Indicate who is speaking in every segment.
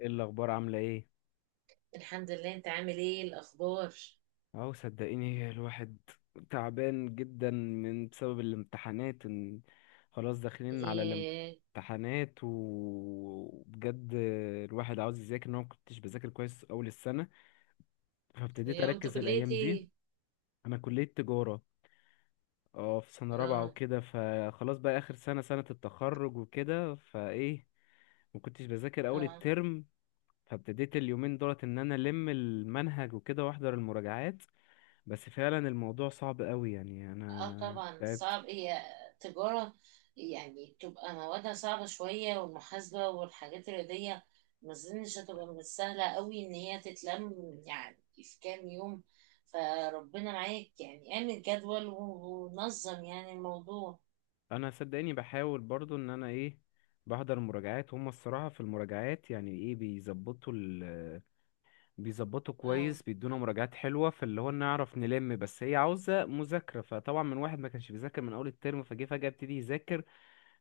Speaker 1: ايه الاخبار؟ عامله ايه؟
Speaker 2: الحمد لله. انت عامل ايه؟ الاخبار؟
Speaker 1: اهو صدقيني الواحد تعبان جدا بسبب الامتحانات، إن خلاص داخلين على
Speaker 2: ياه.
Speaker 1: الامتحانات، وبجد الواحد عاوز يذاكر، ان انا ما كنتش بذاكر كويس اول السنه فابتديت
Speaker 2: يا وانت
Speaker 1: اركز
Speaker 2: كليتي
Speaker 1: الايام دي.
Speaker 2: ايه؟
Speaker 1: انا كليه تجاره، اه، في سنه رابعه
Speaker 2: اه،
Speaker 1: وكده، فخلاص بقى اخر سنه، سنه التخرج وكده، فايه، ما كنتش بذاكر اول
Speaker 2: اه،
Speaker 1: الترم، فابتديت اليومين دولت ان انا الم المنهج وكده واحضر المراجعات. بس فعلا الموضوع صعب قوي، يعني
Speaker 2: اه،
Speaker 1: انا
Speaker 2: طبعا
Speaker 1: تعبت.
Speaker 2: صعب. هي تجارة. يعني تبقى موادها صعبة شوية، والمحاسبة والحاجات الرياضية ما اظنش هتبقى من السهلة قوي ان هي تتلم يعني في كام يوم. فربنا معاك، يعني اعمل جدول ونظم يعني الموضوع.
Speaker 1: انا صدقني بحاول برضو ان انا ايه، بحضر مراجعات. هم الصراحة في المراجعات يعني، ايه، بيظبطوا
Speaker 2: اه،
Speaker 1: كويس، بيدونا مراجعات حلوة فاللي هو نعرف نلم، بس هي عاوزة مذاكرة، فطبعا من واحد ما كانش بيذاكر من اول الترم فجه فجأة ابتدي يذاكر،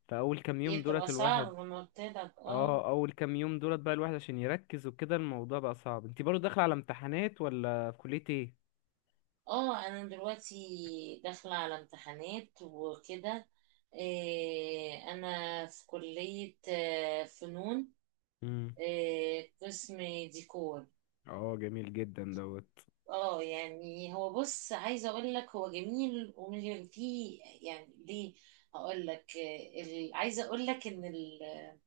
Speaker 1: فاول كام
Speaker 2: هي
Speaker 1: يوم
Speaker 2: بتبقى
Speaker 1: دولت الواحد،
Speaker 2: صعبة من قلت لك، اه.
Speaker 1: اه، اول كام يوم دولت بقى الواحد عشان يركز وكده الموضوع بقى صعب. انت برضو داخلة على امتحانات، ولا في كلية ايه؟
Speaker 2: اه، انا دلوقتي داخلة على امتحانات وكده. إيه، انا في كلية فنون.
Speaker 1: امم
Speaker 2: إيه، قسم ديكور.
Speaker 1: اه، جميل جدا دوت.
Speaker 2: اه، يعني هو بص، عايزه اقول لك هو جميل ومش جميل فيه، يعني ليه؟ اقول لك، عايزه اقول لك ان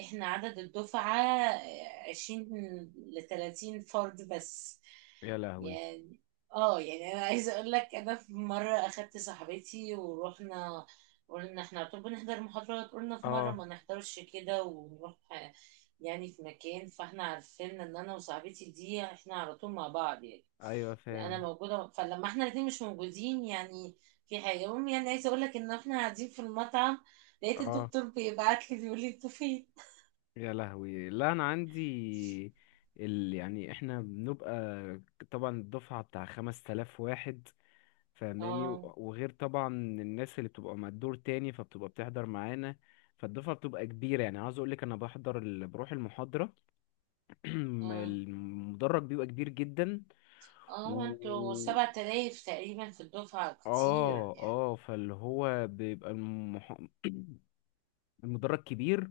Speaker 2: احنا عدد الدفعه 20 ل 30 فرد بس
Speaker 1: يا لهوي.
Speaker 2: يعني. اه، يعني انا عايزه اقول لك، انا في مره اخدت صاحبتي ورحنا، قلنا احنا طب نحضر محاضرات، قلنا في مره
Speaker 1: اه،
Speaker 2: ما نحضرش كده ونروح يعني في مكان. فاحنا عارفين ان انا وصاحبتي دي احنا على طول مع بعض، يعني
Speaker 1: ايوه،
Speaker 2: انا
Speaker 1: فاهم.
Speaker 2: موجوده، فلما احنا الاثنين مش موجودين يعني في حاجه. المهم يعني عايزه اقول لك ان احنا قاعدين في المطعم، لقيت
Speaker 1: اه.
Speaker 2: الدكتور بيبعت لي بيقول لي انتوا فين.
Speaker 1: يا لهوي. لا انا عندي يعني احنا بنبقى، طبعا الدفعه بتاع 5000 واحد، فاهماني؟
Speaker 2: اه،
Speaker 1: وغير طبعا الناس اللي بتبقى مع الدور تاني، فبتبقى بتحضر معانا، فالدفعه بتبقى كبيره، يعني عاوز اقولك، انا بحضر بروح المحاضره،
Speaker 2: اه،
Speaker 1: المدرج بيبقى كبير جدا،
Speaker 2: اه، انتوا
Speaker 1: و
Speaker 2: 7000 تقريبا في الدفعه، كتير
Speaker 1: اه
Speaker 2: يعني.
Speaker 1: اه فاللي هو بيبقى المدرج كبير،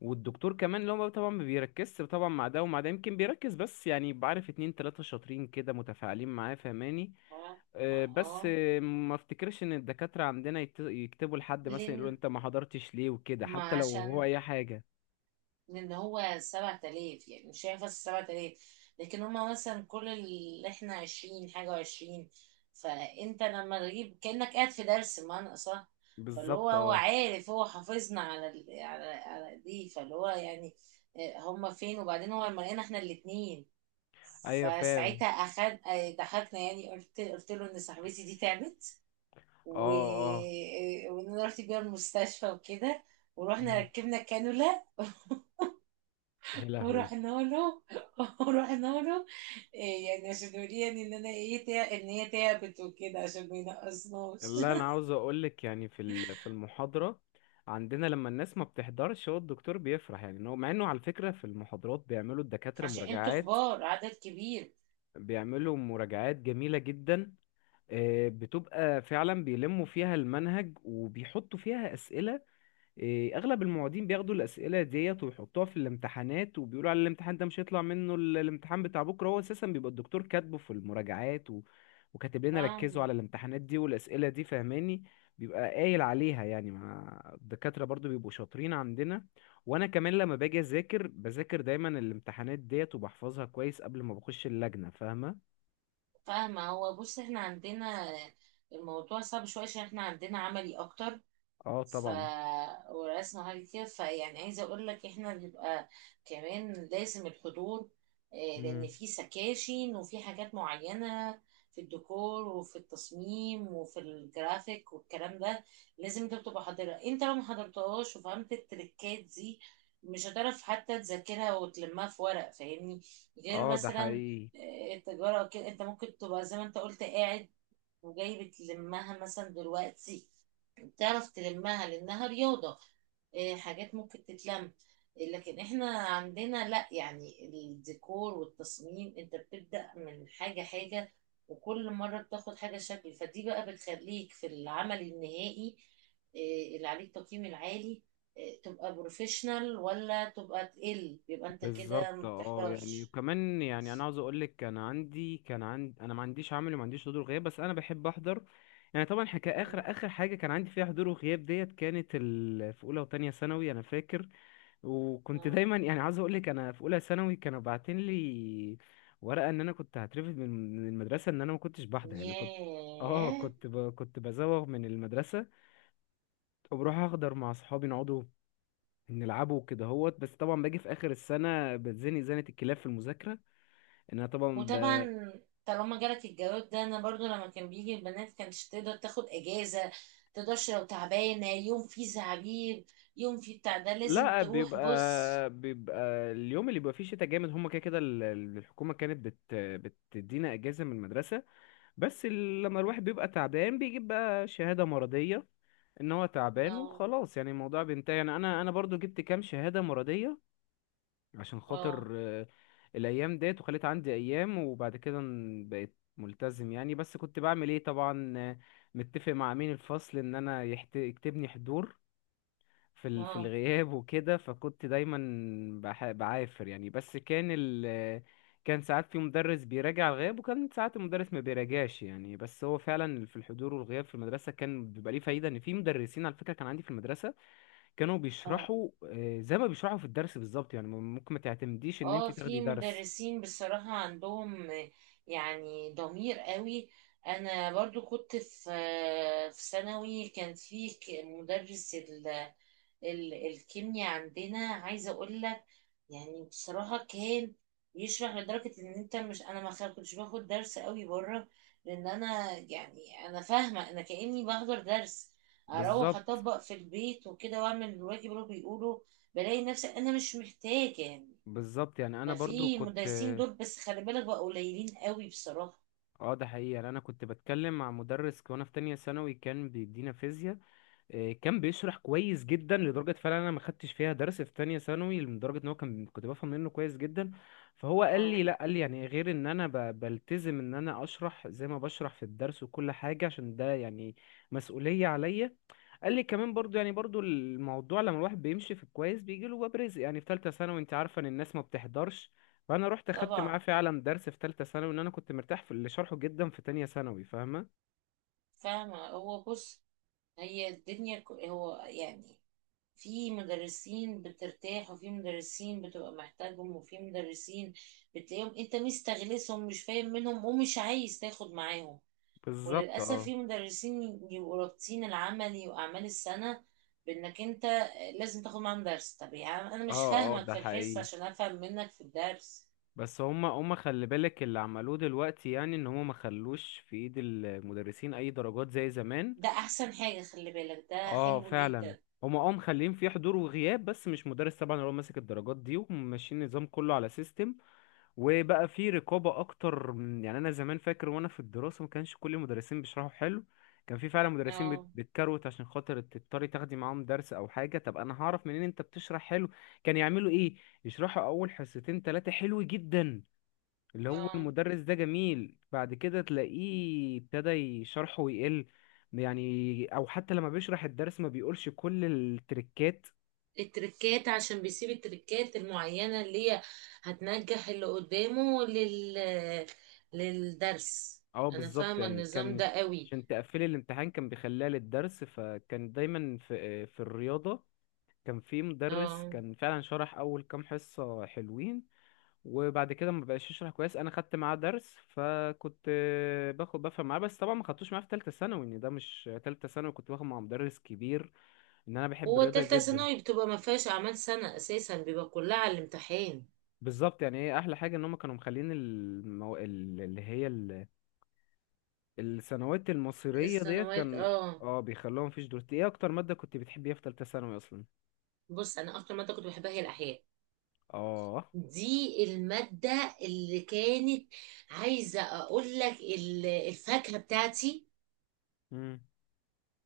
Speaker 1: والدكتور كمان اللي هو طبعا ما بيركزش، طبعا، مع ده ومع ده، يمكن بيركز، بس يعني بعرف اتنين تلاتة شاطرين كده متفاعلين معاه، فهماني؟
Speaker 2: ف- ما
Speaker 1: بس،
Speaker 2: اه
Speaker 1: ما افتكرش ان الدكاترة عندنا يكتبوا لحد مثلا يقولوا
Speaker 2: لين،
Speaker 1: انت ما حضرتش ليه وكده،
Speaker 2: ما
Speaker 1: حتى لو هو
Speaker 2: عشان،
Speaker 1: اي حاجة.
Speaker 2: لان هو 7000 يعني، مش هينفع الـ7000. لكن هما مثلا كل اللي احنا 20 حاجة وعشرين، فانت لما تجيب كأنك قاعد في درس بمعنى صح. فاللي هو
Speaker 1: بالظبط،
Speaker 2: هو
Speaker 1: اه.
Speaker 2: عارف، هو حافظنا على دي، فاللي هو يعني هما فين؟ وبعدين هو لما لقينا احنا الاتنين،
Speaker 1: ايوه، فاهم.
Speaker 2: فساعتها أخد ضحكنا. يعني قلت له ان صاحبتي دي تعبت و...
Speaker 1: اه، اه.
Speaker 2: آه، وان انا رحت بيها المستشفى وكده، ورحنا
Speaker 1: مم.
Speaker 2: ركبنا كانولا،
Speaker 1: يا لهوي.
Speaker 2: ورحنا له ورحنا له. إيه، يعني عشان يوريني ان انا ايه، ان هي تعبت وكده عشان ما ينقصناش.
Speaker 1: لا انا عاوز اقولك، يعني في المحاضره عندنا لما الناس ما بتحضرش هو الدكتور بيفرح، يعني إن هو، مع انه على فكره في المحاضرات بيعملوا الدكاتره
Speaker 2: عشان انتوا
Speaker 1: مراجعات،
Speaker 2: كبار، عدد كبير.
Speaker 1: بيعملوا مراجعات جميله جدا، بتبقى فعلا بيلموا فيها المنهج وبيحطوا فيها اسئله. إيه، اغلب المعيدين بياخدوا الاسئله ديت ويحطوها في الامتحانات، وبيقولوا على الامتحان ده مش هيطلع منه، الامتحان بتاع بكره هو اساسا بيبقى الدكتور كاتبه في المراجعات، وكاتب لنا ركزوا
Speaker 2: فاهمة،
Speaker 1: على الامتحانات دي والاسئله دي، فهماني؟ بيبقى قايل عليها، يعني مع الدكاتره برضو بيبقوا شاطرين عندنا، وانا كمان لما باجي اذاكر بذاكر دايما الامتحانات ديت وبحفظها كويس قبل ما بخش اللجنه، فاهمه؟
Speaker 2: فاهمة. هو بص، احنا عندنا الموضوع صعب شوية عشان احنا عندنا عملي اكتر،
Speaker 1: اه،
Speaker 2: ف
Speaker 1: طبعا.
Speaker 2: ورسمة حاجة كده. فيعني عايزة أقول لك إحنا بنبقى كمان لازم الحضور، لأن
Speaker 1: مم.
Speaker 2: في سكاشن وفي حاجات معينة في الديكور وفي التصميم وفي الجرافيك والكلام ده. لازم أنت بتبقى حاضرها. أنت لو ما حضرتهاش وفهمت التريكات دي، مش هتعرف حتى تذاكرها وتلمها في ورق، فاهمني؟ غير
Speaker 1: اه، ده
Speaker 2: مثلا
Speaker 1: حقيقي.
Speaker 2: التجارة أو كده، أنت ممكن تبقى زي ما أنت قلت قاعد وجاي بتلمها مثلا دلوقتي، تعرف تلمها لانها رياضة. إيه، حاجات ممكن تتلم. لكن احنا عندنا لا، يعني الديكور والتصميم انت بتبدأ من حاجة حاجة، وكل مرة بتاخد حاجة شكل. فدي بقى بتخليك في العمل النهائي، إيه، اللي عليك تقييم العالي، إيه، تبقى بروفيشنال ولا تبقى تقل. يبقى انت كده
Speaker 1: بالظبط،
Speaker 2: ما
Speaker 1: اه. يعني
Speaker 2: بتحضرش.
Speaker 1: وكمان، يعني انا عاوز اقول لك، كان عندي انا ما عنديش عمل وما عنديش حضور وغياب، بس انا بحب احضر. يعني طبعا حكا، اخر
Speaker 2: مم.
Speaker 1: اخر حاجه كان عندي فيها حضور وغياب ديت كانت في اولى وتانية ثانوي، انا فاكر، وكنت
Speaker 2: اه،
Speaker 1: دايما، يعني عاوز اقول لك، انا في اولى ثانوي كانوا باعتين لي ورقه ان انا كنت هترفد من المدرسه، ان انا ما كنتش بحضر، يعني كنت،
Speaker 2: ياه.
Speaker 1: كنت بزوغ من المدرسه وبروح احضر مع اصحابي، نقعدوا نلعبه كده هوت، بس طبعا باجي في اخر السنه بتزني زنه الكلاب في المذاكره، ان انا طبعا
Speaker 2: وطبعا طالما جالك الجواب ده، انا برضو لما كان بيجي البنات كانتش تقدر تاخد اجازه. تقدرش، لو تعبانه يوم فيه زعبيب يوم فيه بتاع ده لازم
Speaker 1: لا،
Speaker 2: تروح، بص.
Speaker 1: بيبقى اليوم اللي بيبقى فيه شتاء جامد هما كده كده الحكومة كانت بتدينا اجازة من المدرسة، بس لما الواحد بيبقى تعبان بيجيب بقى شهادة مرضية ان هو تعبان
Speaker 2: ما،
Speaker 1: وخلاص، يعني الموضوع بينتهي، يعني انا برضو جبت كام شهادة مرضية عشان خاطر
Speaker 2: اه،
Speaker 1: الايام ديت، وخليت عندي ايام، وبعد كده بقيت ملتزم، يعني بس كنت بعمل ايه، طبعا، متفق مع امين الفصل ان انا يكتبني حضور في في
Speaker 2: اه،
Speaker 1: الغياب وكده، فكنت دايما بعافر يعني، بس كان ال... آه، كان ساعات في مدرس بيراجع الغياب، وكان ساعات المدرس ما بيراجعش، يعني بس هو فعلا في الحضور والغياب في المدرسة كان بيبقى ليه فايدة، ان في مدرسين على فكرة كان عندي في المدرسة كانوا
Speaker 2: اه،
Speaker 1: بيشرحوا، زي ما بيشرحوا في الدرس بالظبط، يعني ممكن ما تعتمديش ان انت
Speaker 2: اه،
Speaker 1: تاخدي
Speaker 2: في
Speaker 1: درس.
Speaker 2: مدرسين بصراحة عندهم يعني ضمير قوي. انا برضو كنت في ثانوي. كان في مدرس ال ال الكيمياء عندنا، عايزة اقول لك يعني بصراحة كان يشرح لدرجة ان انت مش، انا ما كنتش باخد درس قوي بره. لان انا يعني انا فاهمة، انا كأني بحضر درس، اروح
Speaker 1: بالظبط.
Speaker 2: اطبق في البيت وكده، واعمل الواجب اللي هو بيقوله، بلاقي نفسي انا مش محتاجة يعني.
Speaker 1: يعني انا برضو
Speaker 2: ففي
Speaker 1: كنت،
Speaker 2: مدرسين دول، بس خلي بالك بقى قليلين قوي بصراحة.
Speaker 1: اه، ده حقيقي. يعني انا كنت بتكلم مع مدرس وانا في تانية ثانوي كان بيدينا فيزياء، كان بيشرح كويس جدا، لدرجة فعلا انا ما خدتش فيها درس في تانية ثانوي، لدرجة ان هو كنت بفهم منه كويس جدا، فهو قال
Speaker 2: اه
Speaker 1: لي لا، قال لي يعني غير ان انا بلتزم ان انا اشرح زي ما بشرح في الدرس وكل حاجة، عشان ده يعني مسؤولية عليا، قال لي كمان برضو، يعني برضو الموضوع لما الواحد بيمشي في الكويس بيجي له باب رزق، يعني في ثالثه ثانوي انت عارفه ان الناس ما بتحضرش، فانا رحت اخدت
Speaker 2: طبعا.
Speaker 1: معاه فعلا درس في ثالثه ثانوي، ان انا كنت مرتاح في اللي شرحه جدا في تانية ثانوي، فاهمه؟
Speaker 2: فاهمة. هو بص، هي الدنيا هو يعني في مدرسين بترتاح، وفي مدرسين بتبقى محتاجهم، وفي مدرسين بتلاقيهم انت مستغلسهم مش فاهم منهم ومش عايز تاخد معاهم.
Speaker 1: بالظبط،
Speaker 2: وللأسف
Speaker 1: اه،
Speaker 2: في مدرسين يبقوا رابطين العملي وأعمال السنة بإنك أنت لازم تاخد معاهم درس. طب يا عم، أنا مش
Speaker 1: اه
Speaker 2: فاهمك
Speaker 1: ده
Speaker 2: في الحصة
Speaker 1: حقيقي.
Speaker 2: عشان أفهم منك في الدرس؟
Speaker 1: بس هما خلي بالك، اللي عملوه دلوقتي يعني ان هما ما خلوش في ايد المدرسين اي درجات زي زمان.
Speaker 2: ده احسن حاجة، خلي بالك ده
Speaker 1: اه،
Speaker 2: حلو
Speaker 1: فعلا،
Speaker 2: جدا.
Speaker 1: هما، اه، مخليين فيه حضور وغياب بس مش مدرس طبعا هو ماسك الدرجات دي، وماشيين النظام كله على سيستم، وبقى في رقابة أكتر. من يعني أنا زمان فاكر وأنا في الدراسة ما كانش كل المدرسين بيشرحوا حلو، كان في فعلا مدرسين
Speaker 2: اه،
Speaker 1: بتكروت عشان خاطر تضطري تاخدي معاهم درس أو حاجة. طب أنا هعرف منين أنت بتشرح حلو؟ كان يعملوا إيه، يشرحوا أول حصتين تلاتة حلو جدا، اللي هو
Speaker 2: اه،
Speaker 1: المدرس ده جميل، بعد كده تلاقيه ابتدى شرحه يقل، يعني، أو حتى لما بيشرح الدرس ما بيقولش كل التريكات.
Speaker 2: التركات عشان بيسيب التركات المعينة اللي هي هتنجح اللي قدامه للدرس.
Speaker 1: اه،
Speaker 2: انا
Speaker 1: بالظبط،
Speaker 2: فاهمة
Speaker 1: يعني
Speaker 2: النظام
Speaker 1: كان
Speaker 2: ده قوي.
Speaker 1: عشان تقفلي الامتحان كان بيخليها للدرس، فكان دايما في، في الرياضة كان في مدرس
Speaker 2: اه،
Speaker 1: كان فعلا شرح أول كام حصة حلوين، وبعد كده ما بقاش يشرح كويس، أنا خدت معاه درس فكنت، باخد بفهم معاه، بس طبعا ما خدتوش معاه في تالتة ثانوي، إن ده مش تالتة ثانوي، كنت باخد مع مدرس كبير، إن أنا بحب
Speaker 2: هو
Speaker 1: الرياضة
Speaker 2: تالتة
Speaker 1: جدا.
Speaker 2: ثانوي بتبقى ما فيهاش اعمال سنة اساسا، بيبقى كلها على الامتحان.
Speaker 1: بالظبط، يعني هي أحلى حاجة إن هما كانوا مخلين اللي هي الثانويات المصيرية ديت،
Speaker 2: السنوات،
Speaker 1: كان،
Speaker 2: اه.
Speaker 1: اه، بيخلوها مفيش دروس. ايه اكتر مادة كنت بتحبيها في تالتة ثانوي اصلا؟
Speaker 2: بص، انا اكتر مادة كنت بحبها هي الاحياء.
Speaker 1: اه.
Speaker 2: دي المادة اللي كانت، عايزة اقول لك الفاكهة بتاعتي.
Speaker 1: امم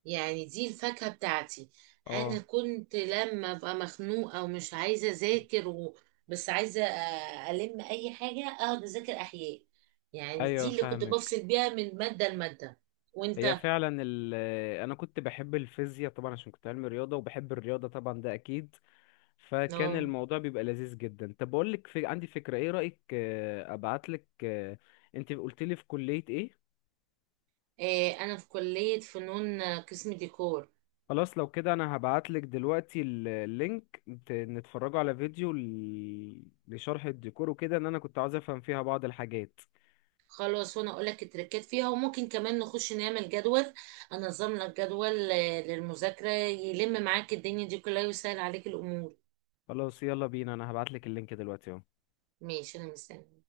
Speaker 2: يعني دي الفاكهة بتاعتي.
Speaker 1: اه،
Speaker 2: انا كنت لما ابقى مخنوقة ومش عايزة اذاكر بس عايزة الم اي حاجة، اقعد اذاكر احياء. يعني دي
Speaker 1: ايوه،
Speaker 2: اللي كنت
Speaker 1: فاهمك.
Speaker 2: بفصل بيها من مادة لمادة.
Speaker 1: هي
Speaker 2: وانت؟
Speaker 1: فعلا انا كنت بحب الفيزياء طبعا، عشان كنت علمي رياضة وبحب الرياضة طبعا، ده اكيد، فكان
Speaker 2: اه،
Speaker 1: الموضوع بيبقى لذيذ جدا. طب بقول لك عندي فكرة، ايه رأيك، ابعت لك، انت قلت لي في كلية ايه؟
Speaker 2: انا في كلية فنون، قسم ديكور.
Speaker 1: خلاص، لو كده انا هبعتلك دلوقتي اللينك نتفرجوا على فيديو لشرح الديكور وكده، ان انا كنت عاوز افهم فيها بعض الحاجات.
Speaker 2: خلاص، وانا اقول لك التركات فيها. وممكن كمان نخش نعمل جدول، انظم لك جدول للمذاكرة، يلم معاك الدنيا دي كلها ويسهل عليك الامور.
Speaker 1: خلاص، يلا بينا، انا هبعتلك اللينك دلوقتي اهو.
Speaker 2: ماشي، انا مستني.